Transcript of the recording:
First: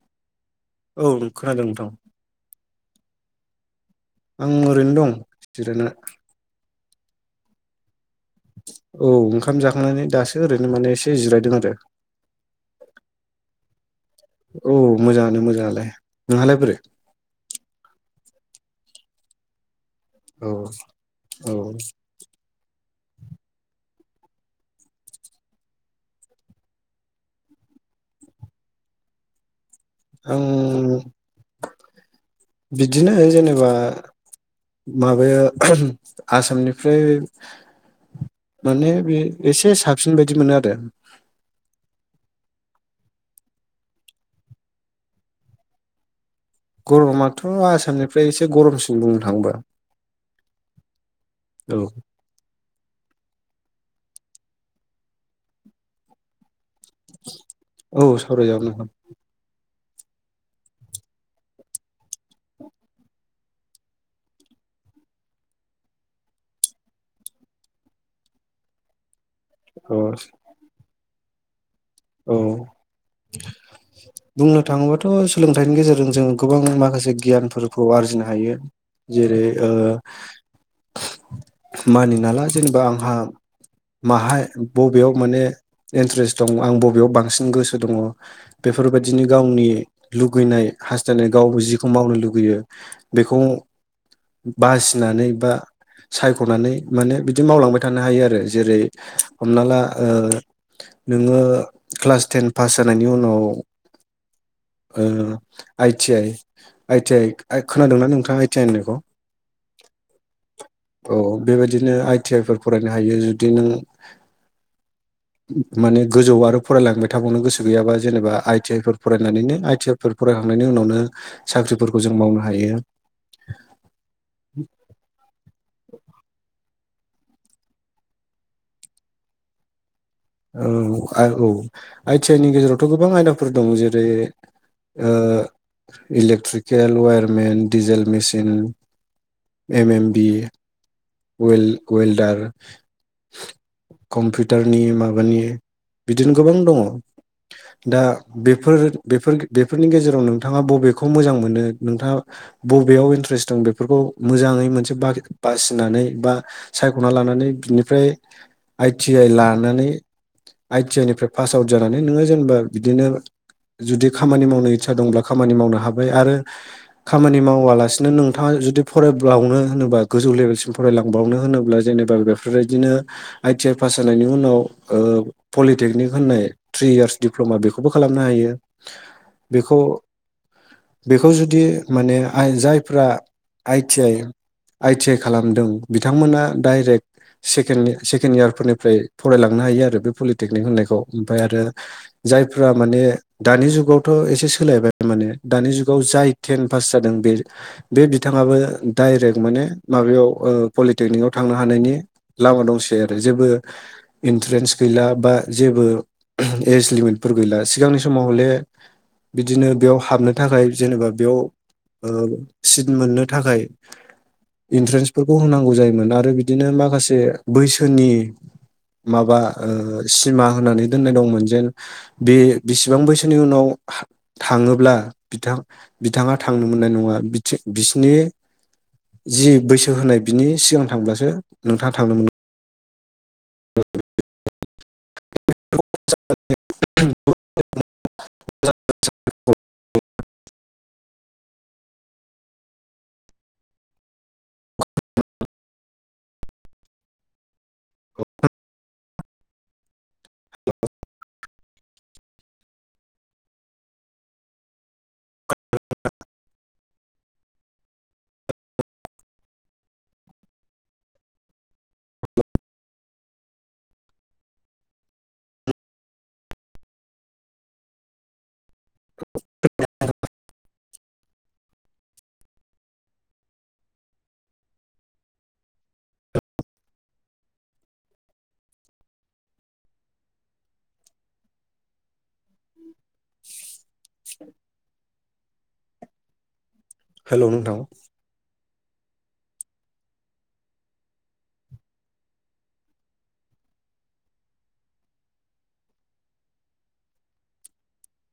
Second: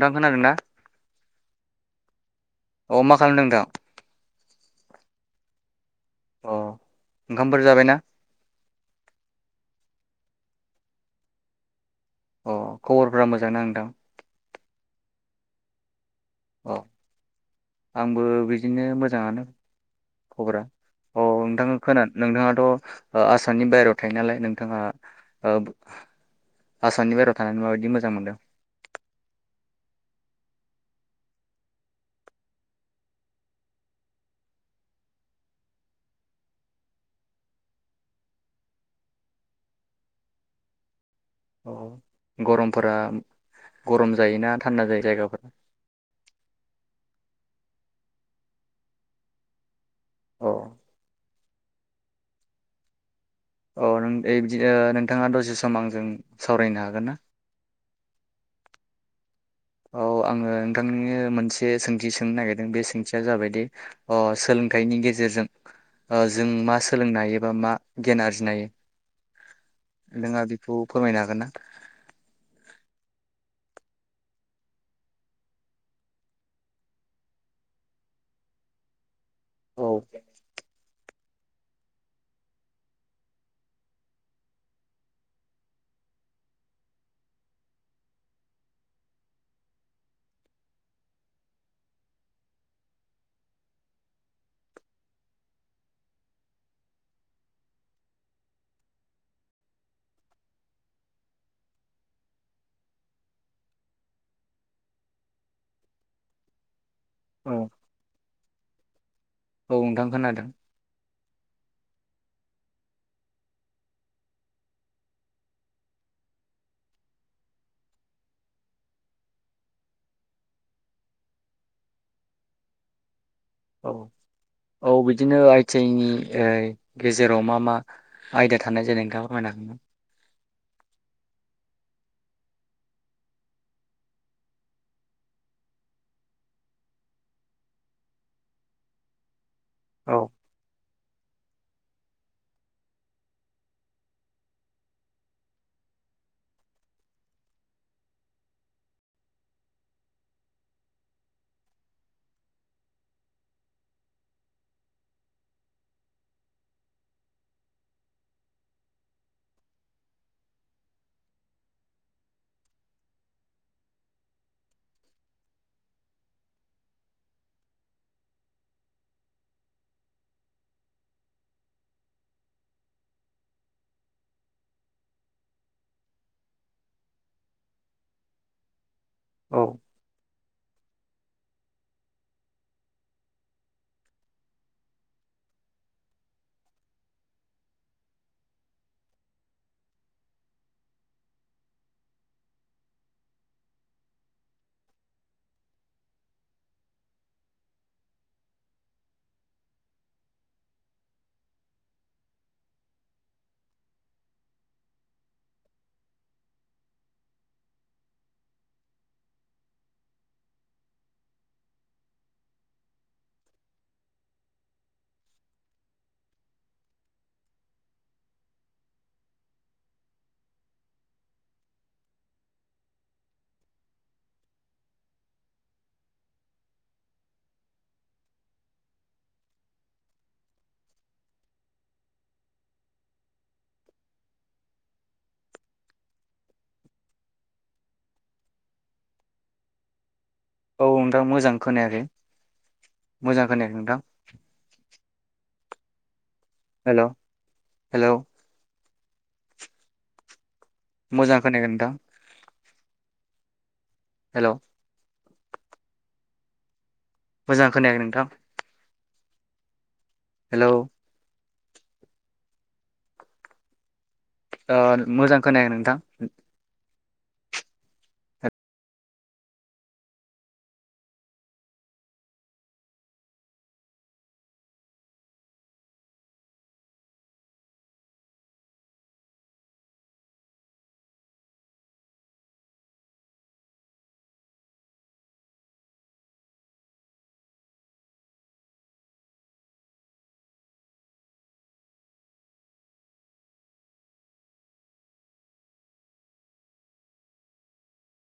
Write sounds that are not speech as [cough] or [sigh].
नोंथां खोनादोंना [inaudible] औ खोनादों नोंथां। अ मा खालामदों नोंथां? आं ओरैनो दं जिरायना। अ ओंखामफोर जाबायना? औ ओंखाम जाखांनानै दासो ओरैनो माने एसे जिरायदों आरो अ खबरफोरा मोजां ना नोंथां? औ मोजांयानो मोजांयालाय। अ [inaudible] आंबो बि बिदिनो मोजाङानो। औ खब्रा औ नोंथां खोनानो नोंथाङाथ' ओ आसामनि बायेरायाव थायो नालाय नोंथाङा ओ आसामनि बायहेरायाव थानानै माबायदि मोजां मोनदों? आं बिदिनो जेनेबा माबाया आसामनिफ्राय माने बे एसे साबसिन बायदि मोनो आरो अ गरमफोरा, गरम जायोना थान्दा जायो जायगाफोरा गरमाथ' आसामनिफ्राय एसे गरमसिम बुंनो थांयोबा। औ। औ। अ नों ए बिदि नोंथाङा दसे सम आंजों सावरायनो हागोन - जागोना? औ सावरायजागोन नोंथां। औ आङो नोंथांनि मोनसे सोंथि सोंनो नागिरदों बे सोंथिया जाबायदि अह सोलोंथाइनि गेजेरजों जों मा सोलोंनो हायो बा मा गियान आरजिनो हायो? औ नोंथाङा बेखौ फोरमायनो हागोन। गोनना? औ बुंनो थाङोबाथ' सोलोंथाइनि गेजेरजों जोङो गोबां माखासे गियानफोरखौ आरजिनो हायो। जेरै ओ औ मानि नालाय जेनेबा आंहा माहाय, बबेयाव माने इन्ट्रेस्ट दं आं बबे बेयाव बांसिन गोसो दङ, बेफोरबायदिनो गावनि लुगैनाय हास्थायनाय गाव जिखौ मावनो लुगैयो बेखौ बासिनानै, बा सायख'नानै माने बिदि मावलांबाय थानो हायो आरो। जेरै हमना ला आ नोङो क्लास टेन पास जानायनि उनाव ओ आइटि आइ आइथि औ आइ खोनादोंना नोंथाङा? [unintelligible] औ नोंथां खोनादों। औ बेबायदिनो आइटि आइ फोर फरायनो हायो, जुदि नों माने गोजौ आरो फरायलांबाय थाबावनो गोसो गैयाबा जेनेबा आइ टि आइ फोर फरायनानैनो आइ टि आइ फोर फरायखांनायनि उनावनो साख्रिफोरखौ जों मावनो हायो। औ औ बिदिनो आइटि आइ नि ओ गेजेराव मा मा आयदा थानाय जायो नोंथाङा फोरमायना हागो? औ औ आइ टि आइ नि गेजेरावथ' गोबां आयदाफोर दं जेरै electrical wireman diesel machine. M M B. औ वेल वेलदार, कम्पिउटारनि माबानि बिदिनो गोबां दङ' दा। बेफोर बेफोर बेफोरनि गेजेराव नोंथाङा बबेखौ मोजां मोनो नोंथाङा बबेयाव इन्ट्रेस्ट दं बेफोरखौ मोजाङै मोनसे बा बासि होननानै बा सायख'ना लानानै बिनिफ्राय आइ टि आइ लानानै, आइ टि आइनिफ्रा पास आवोद जानानै नोङो जेनेबा बिदिनो जुदि खामानि मावनो इदसा दंब्ला खामानि मावनो हाबाय। आरो खामानि मावालासेनो नोंथाङा जुदि फरायबावनो होनोबा गोजौ लेबेलसिम फरायलांबावनो होनोब्ला जेनेबा बेफोरबायदिनो आइ टि आइ पास जानायनि उनाव, ओ पलिटेकनिक होननाय थ्रि इयारस डप्ल'मा बेखौबो खालामनो हायो। औ बेखौ बेखौ जुदि माने आइ जायफ्रा I T I I T I खालामदों बिथांमोना डायरेक्ट सेकेन सेकेन इयारफोरनिफ्राय फरायलांनो हायो आरो बे पलिटेकनिक होननायखौ, ओमफ्राय आरो जायफ्रा माने दानि जुगावथ' एसे सोलायबाय माने दानि जुगाव जाय टेन पास जादों बे बे बिथाङाबो डाइरेक्ट माने माबायाव ओ पलिटेकनिकाव थांनो हानायनि लामा दंसै आरो। जेबो इन्ट्रेनस गैला बा जेबो एज लिमिटफोर गैला सिगांनि समाव हले, बिदिनो बेयाव हाबनो थाखाय जेनेबा बेयाव ओ सिट मोननो थाखाय इन्ट्रेनसफोरखौ होनांगौ जायोमोन, आरो बिदिनो माखासे बैसोनि माबा ओ सिमा होनानै दोननाय दंमोन जेन, बे बिसेबां बैसोनि उनाव थाङोब्ला बिथां बिथाङा थांनो मोननाय नङा बिथि बिसिनि जि बैसो होनाय बिनि सिगां थांब्लासो नोंथाङा थांनो मोन। [inaudible] [inaudible] औ नोंथां मोजां खोनायाखै मोजां खोनायाखै नोंथां? हेलौ। हेलौ। मोजां खोनायाखै नोंथां। हेलौ। [inaudible] मोजां खोनायाखै नोंथां। हेलौ। ओ मोजां खोनायाखै नोंथां। [inaudible] हेलौ नोंथां।